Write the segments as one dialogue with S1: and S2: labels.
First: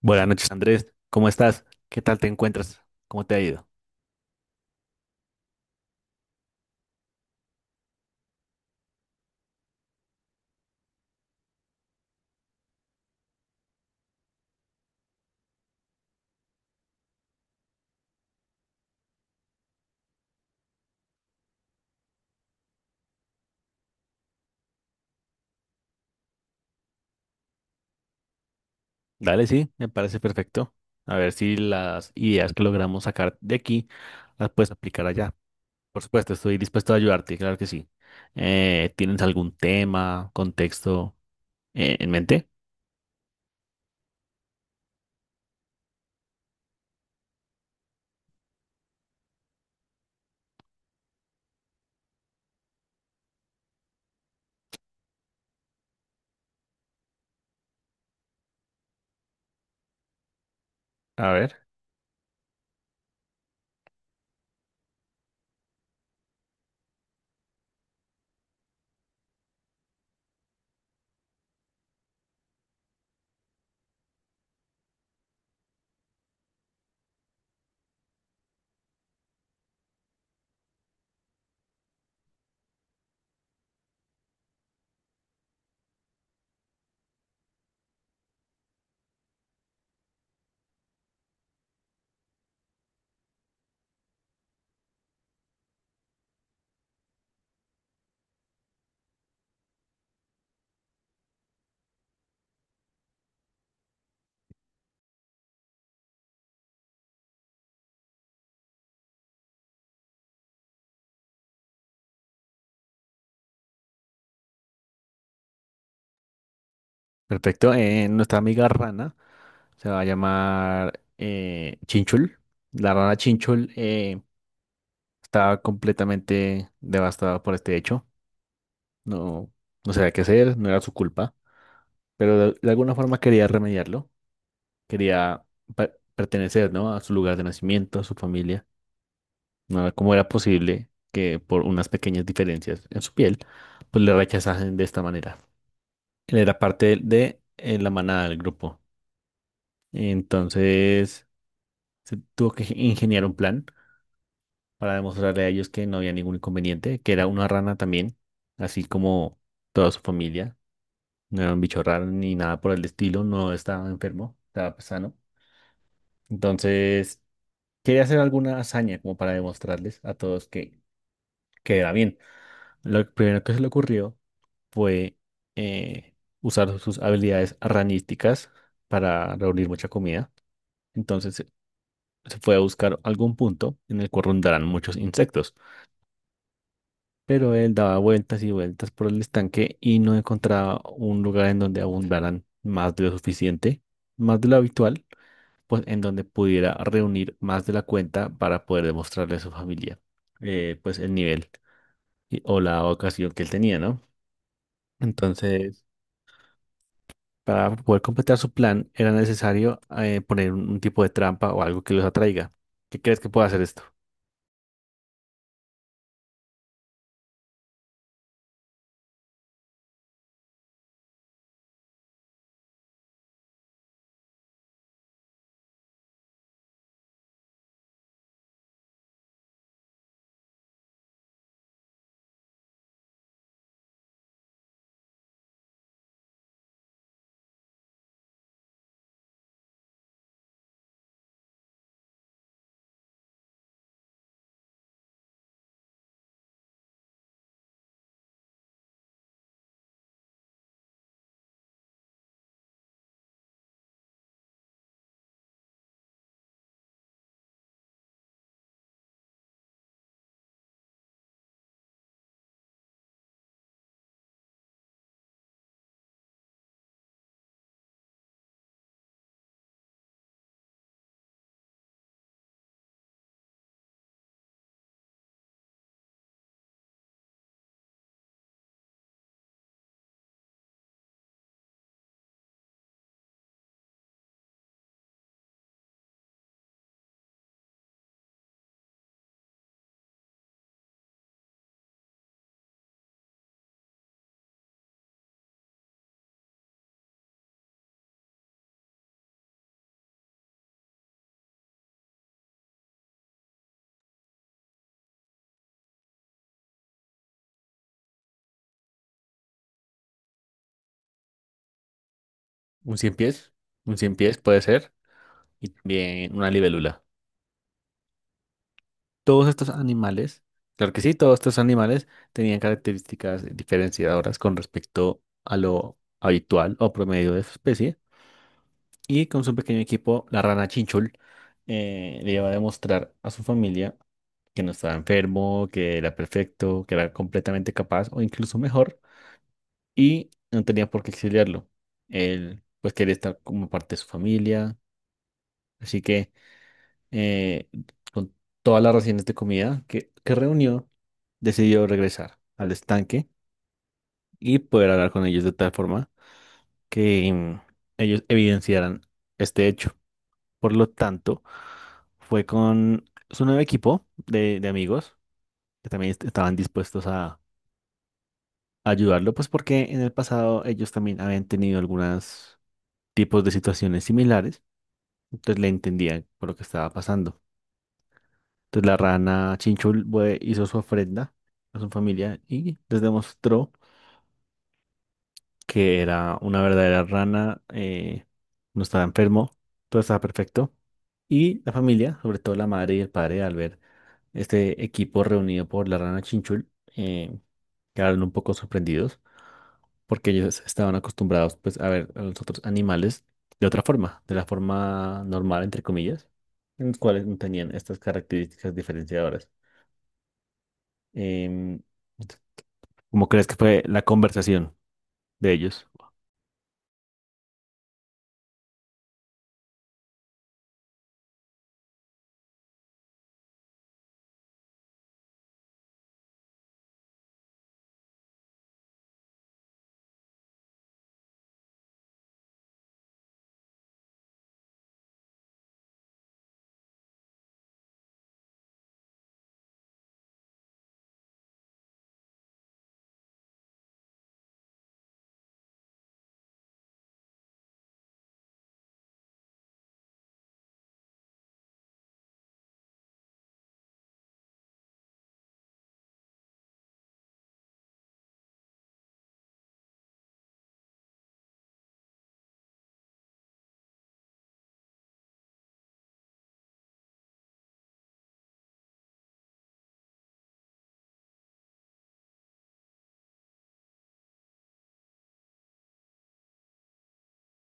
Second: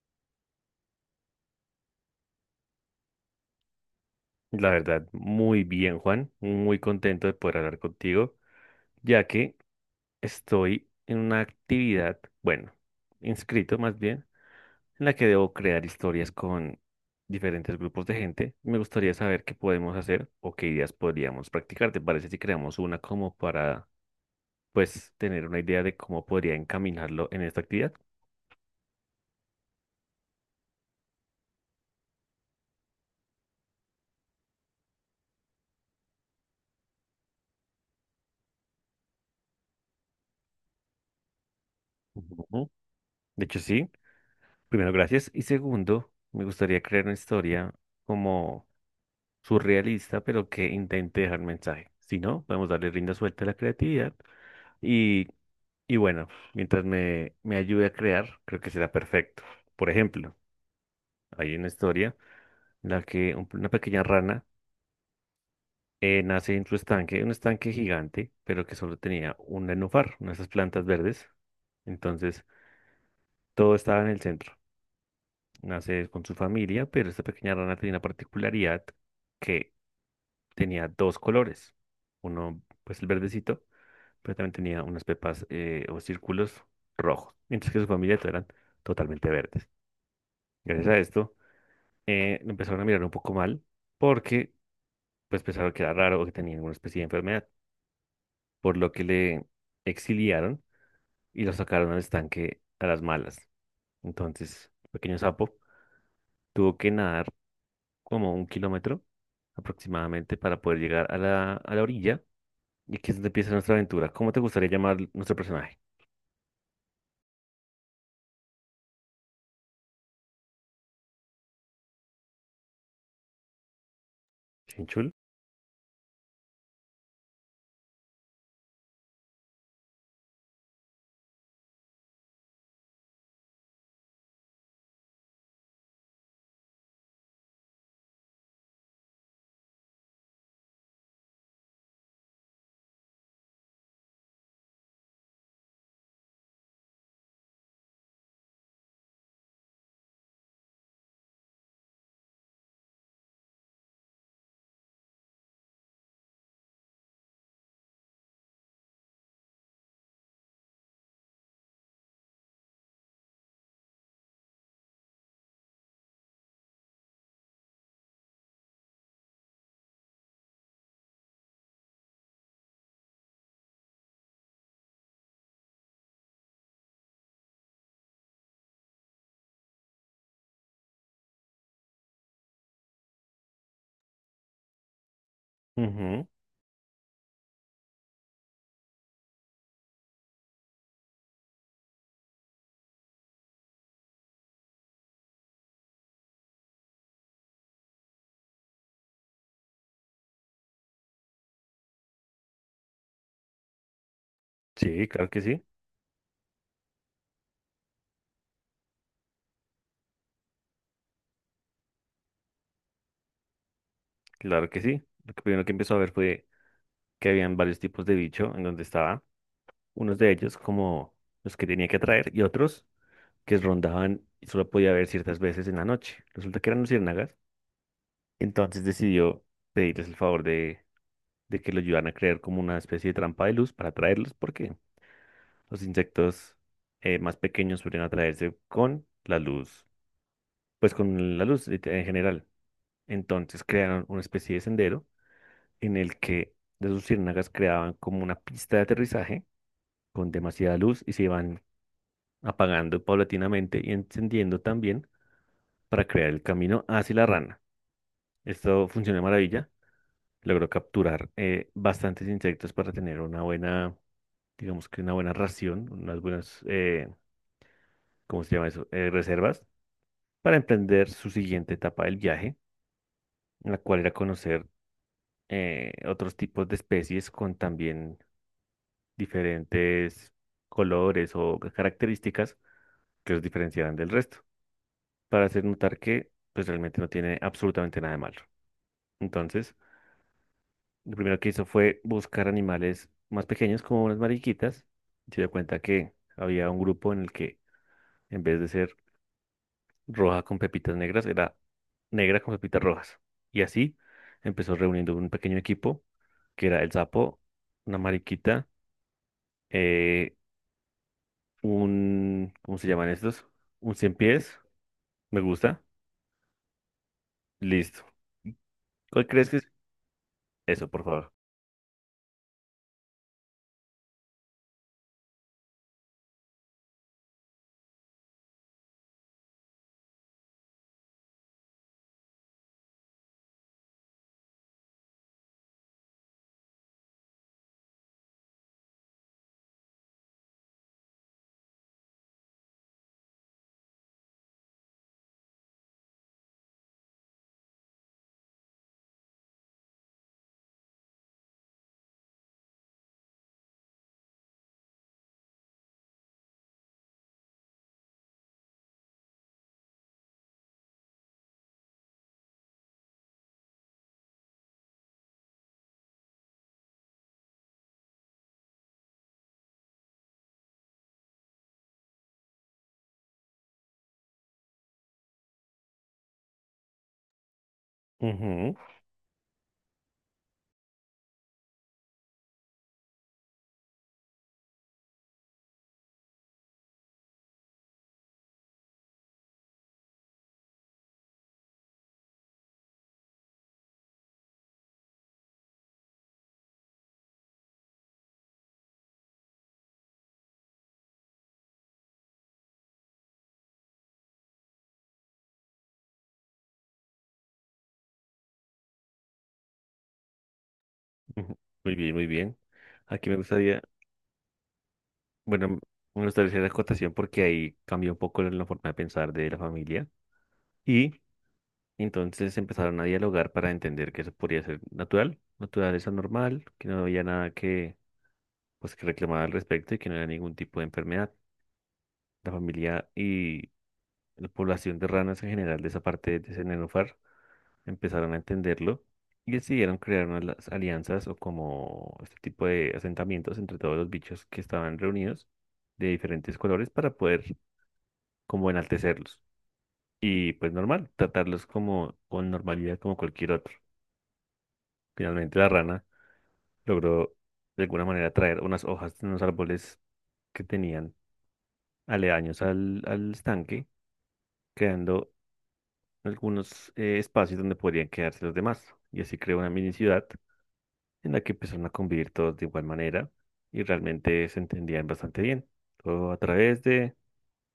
S1: Buenas noches, Andrés. ¿Cómo estás? ¿Qué tal te encuentras? ¿Cómo te ha ido?
S2: La verdad, muy bien, Juan. Muy contento de poder hablar contigo, ya que estoy en una actividad, bueno, inscrito más bien, en la que debo crear historias con diferentes grupos de gente. Me gustaría saber qué podemos hacer o qué ideas podríamos practicar. ¿Te parece si creamos una como para pues tener una idea de cómo podría encaminarlo en esta actividad?
S1: Dale, sí, me parece perfecto. A ver si las ideas que logramos sacar de aquí las puedes aplicar allá. Por supuesto, estoy dispuesto a ayudarte, claro que sí. ¿Tienes algún tema, contexto en mente?
S2: Ujú. De hecho, sí. Primero, gracias. Y segundo, me gustaría crear una historia como surrealista, pero que intente dejar mensaje. Si no, podemos darle rienda suelta a la creatividad. Y, y bueno, mientras me ayude a crear, creo que será perfecto. Por ejemplo,
S1: A
S2: hay
S1: ver,
S2: una historia en la que una pequeña rana nace en su estanque, un estanque gigante, pero que solo tenía un nenúfar, una de esas plantas verdes. Entonces, todo estaba en el centro. Nace con su familia, pero esta pequeña rana tenía una particularidad que tenía dos colores. Uno, pues el verdecito, pero también tenía unas pepas o círculos rojos, mientras que su familia todos eran totalmente verdes. Gracias a esto, lo empezaron a mirar un poco mal porque pues pensaron que era raro o que tenía alguna especie de enfermedad, por lo que le exiliaron y lo sacaron al estanque a las malas. Entonces, el pequeño sapo tuvo que nadar como un kilómetro aproximadamente para poder llegar a la orilla y aquí es donde empieza nuestra aventura. ¿Cómo te gustaría llamar nuestro personaje?
S1: perfecto. Nuestra amiga Rana se va a llamar Chinchul. La rana Chinchul
S2: ¿Chinchul?
S1: está completamente devastada por este hecho. No, no sabía qué hacer, no era su culpa, pero de alguna forma quería remediarlo, quería pertenecer, ¿no? A su lugar de nacimiento, a su familia. No era- ¿Cómo era posible que por unas pequeñas diferencias en su piel pues le rechazasen de esta manera? Él era parte de la manada del grupo. Entonces se tuvo que ingeniar un plan para demostrarle a ellos que no había ningún inconveniente, que era una rana también, así como toda su familia, no era un bicho raro ni nada por el estilo, no estaba enfermo, estaba, pues, sano. Entonces, quería hacer alguna hazaña como para demostrarles a todos que era bien. Lo primero que se le ocurrió fue eh, usar sus habilidades ranísticas para reunir mucha comida. Entonces, se fue a buscar algún punto en el cual rondaran muchos insectos.
S2: Ujú.
S1: Pero él daba vueltas y vueltas por el estanque y no encontraba un lugar en donde abundaran más de lo suficiente, más de lo habitual, pues en donde pudiera reunir más de la cuenta para poder demostrarle a su familia, pues el nivel o la ocasión que él tenía, ¿no?
S2: Sí, claro que sí,
S1: Entonces, para poder completar su plan, era necesario, poner un tipo de trampa o algo que los atraiga. ¿Qué crees que puede hacer esto?
S2: claro que sí. Lo que primero que empezó a ver fue que habían varios tipos de bicho en donde estaba. Unos de ellos como los que tenía que atraer y otros que rondaban y solo podía ver ciertas veces en la noche. Resulta que eran luciérnagas, entonces decidió pedirles el favor de que lo ayudaran a crear como una especie de trampa de luz para atraerlos porque los insectos más pequeños suelen atraerse con la luz, pues con la luz en general. Entonces crearon una especie de sendero en el que las luciérnagas creaban como una pista de aterrizaje con demasiada luz y se iban apagando paulatinamente y encendiendo también para crear el camino hacia la rana. Esto funcionó de maravilla. Logró capturar bastantes insectos para tener una buena, digamos que una buena ración, unas buenas, ¿cómo se llama eso? Reservas para emprender su siguiente etapa del viaje, en la cual era conocer otros tipos de especies con también diferentes colores o características que los diferenciaran del resto, para hacer notar que pues realmente no tiene absolutamente nada de malo. Entonces, lo primero que hizo fue buscar animales más pequeños como unas mariquitas. Y se dio cuenta que había un grupo en el que en vez de ser roja con pepitas negras, era negra con pepitas rojas. Y así empezó reuniendo un pequeño equipo que era el sapo, una mariquita, eh, un, ¿cómo se
S1: ¿Un
S2: llaman
S1: cien
S2: estos?
S1: pies?
S2: Un
S1: Un
S2: cien
S1: cien pies
S2: pies,
S1: puede ser,
S2: me
S1: y
S2: gusta,
S1: también una libélula.
S2: listo. ¿Cuál
S1: Todos
S2: crees que
S1: estos
S2: es?
S1: animales,
S2: Eso,
S1: claro que
S2: por
S1: sí,
S2: favor.
S1: todos estos animales tenían características diferenciadoras con respecto a lo habitual o promedio de su especie. Y con su pequeño equipo, la rana Chinchul, le iba a demostrar a su familia que no estaba enfermo, que era perfecto, que era completamente capaz o incluso mejor, y no tenía por qué exiliarlo. Él, pues, quería estar como parte de su familia, así que, eh, con todas las raciones de comida que reunió, decidió regresar al estanque y poder hablar con ellos de tal forma que ellos evidenciaran este hecho. Por lo tanto, fue con su nuevo equipo de amigos que también estaban dispuestos a ayudarlo, pues porque en el pasado ellos también habían tenido algunos tipos de situaciones similares, entonces le entendían por lo que estaba pasando.
S2: Ujú.
S1: Entonces la rana Chinchul hizo su ofrenda a su familia y les demostró que era una verdadera rana, no estaba enfermo, todo estaba perfecto. Y la familia, sobre todo la madre y el padre, al ver este equipo reunido por la rana Chinchul, eh, quedaron un poco sorprendidos porque ellos estaban acostumbrados, pues, a ver a los otros animales de otra forma, de la forma normal, entre comillas, en los cuales no tenían estas características diferenciadoras.
S2: Ujú.
S1: Em,
S2: Muy bien, muy bien. Aquí
S1: ¿Cómo
S2: me
S1: crees que
S2: gustaría.
S1: fue la conversación de
S2: Bueno,
S1: ellos?
S2: me gustaría hacer la acotación porque ahí cambió un poco la forma de pensar de la familia y entonces empezaron a dialogar para entender que eso podría ser natural, naturaleza normal, que no había nada que, pues, que reclamar al respecto y que no era ningún tipo de enfermedad. La familia y la población de ranas en general de esa parte de ese nenúfar empezaron a entenderlo y decidieron crear unas las alianzas o como este tipo de asentamientos entre todos los bichos que estaban reunidos de diferentes colores para poder como enaltecerlos. Y pues normal, tratarlos como con normalidad como cualquier otro. Finalmente la rana logró de alguna manera traer unas hojas de unos árboles que tenían aledaños al estanque, creando algunos espacios donde podrían quedarse los demás. Y así creó una mini ciudad en la que empezaron a convivir todos de igual manera y realmente se entendían bastante bien. Todo a través de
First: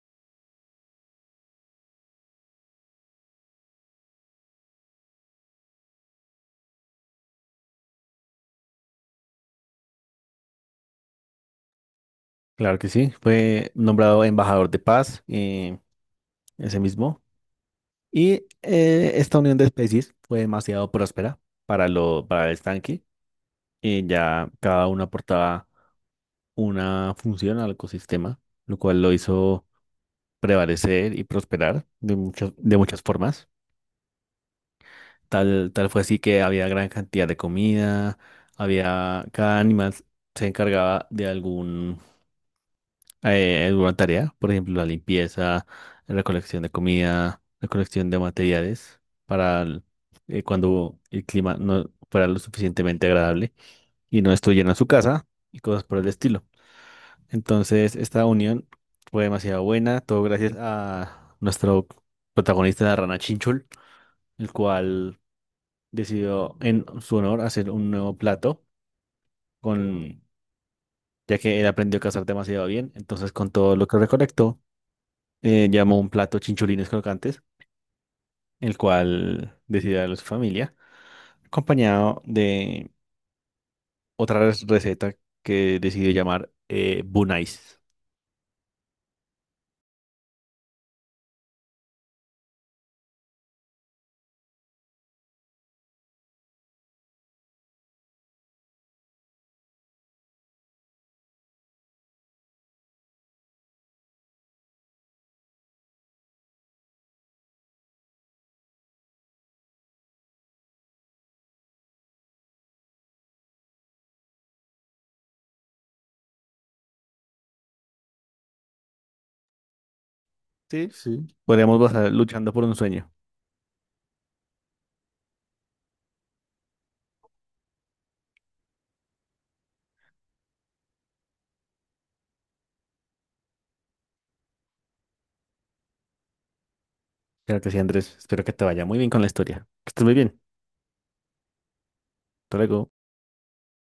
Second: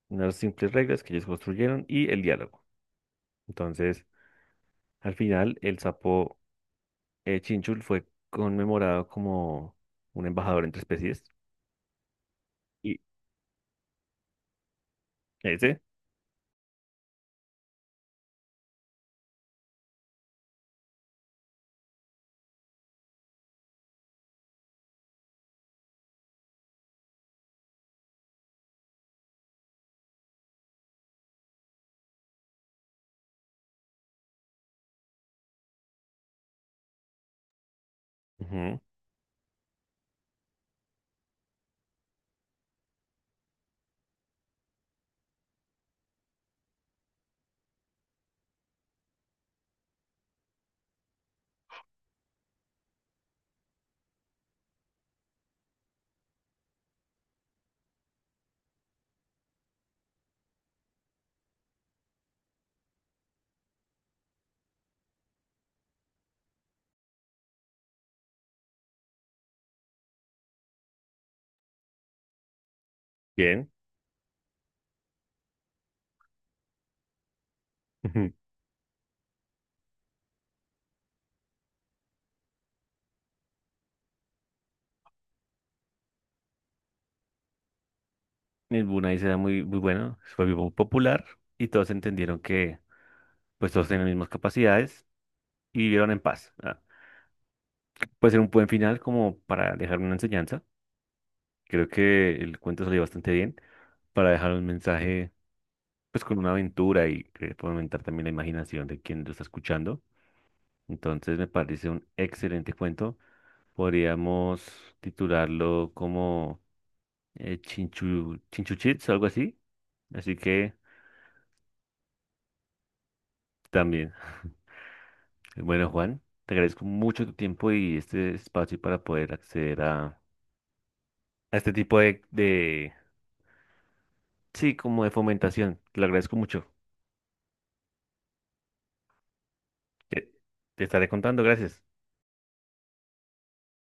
S2: unas simples reglas que ellos construyeron y el diálogo. Entonces, al final, el sapo Chinchul fue conmemorado como un embajador entre especies.
S1: Claro que
S2: Y
S1: sí, fue nombrado embajador de paz,
S2: ese,
S1: ese mismo. Y, esta unión de especies fue demasiado próspera para, lo, para el estanque, ya cada uno aportaba una función al ecosistema, lo cual lo hizo prevalecer y prosperar de muchas formas. Tal fue así que había gran cantidad de comida,
S2: ujú,
S1: había, cada animal se encargaba de algún, alguna tarea, por ejemplo, la limpieza, la recolección de comida, la recolección de materiales para el cuando el clima no fuera lo suficientemente agradable y no estuvieran en su casa y cosas por el estilo. Entonces, esta unión fue demasiado buena, todo gracias a nuestro protagonista, la rana Chinchul, el cual decidió en su honor hacer un nuevo plato, con, ya que él aprendió a cazar demasiado bien. Entonces, con
S2: bien.
S1: todo lo que recolectó, llamó un plato chinchulines crocantes,
S2: Ujú.
S1: el cual decidió darle a su familia, acompañado de otra receta que decidió llamar Bunais.
S2: El Brunei era muy, muy bueno, fue muy popular y todos entendieron que pues todos tenían las mismas capacidades y vivieron en paz. Ah, puede ser un buen final como para dejar una enseñanza. Creo que el cuento salió bastante bien para dejar un mensaje pues con una aventura y que fomentar también la imaginación de quien lo está escuchando. Entonces me parece un excelente cuento. Podríamos titularlo como Chinchu, Chinchuchits algo así. Así que
S1: Sí, sí, podríamos basar luchando por un sueño.
S2: también. Bueno, Juan, te agradezco mucho tu tiempo y este espacio para poder acceder a este tipo de, sí, como de fomentación. Te lo agradezco mucho.
S1: Claro que sí, Andrés. Espero que te vaya muy bien con la historia. Que estés muy
S2: Te,
S1: bien.
S2: te estaré contando, gracias.
S1: Hasta luego.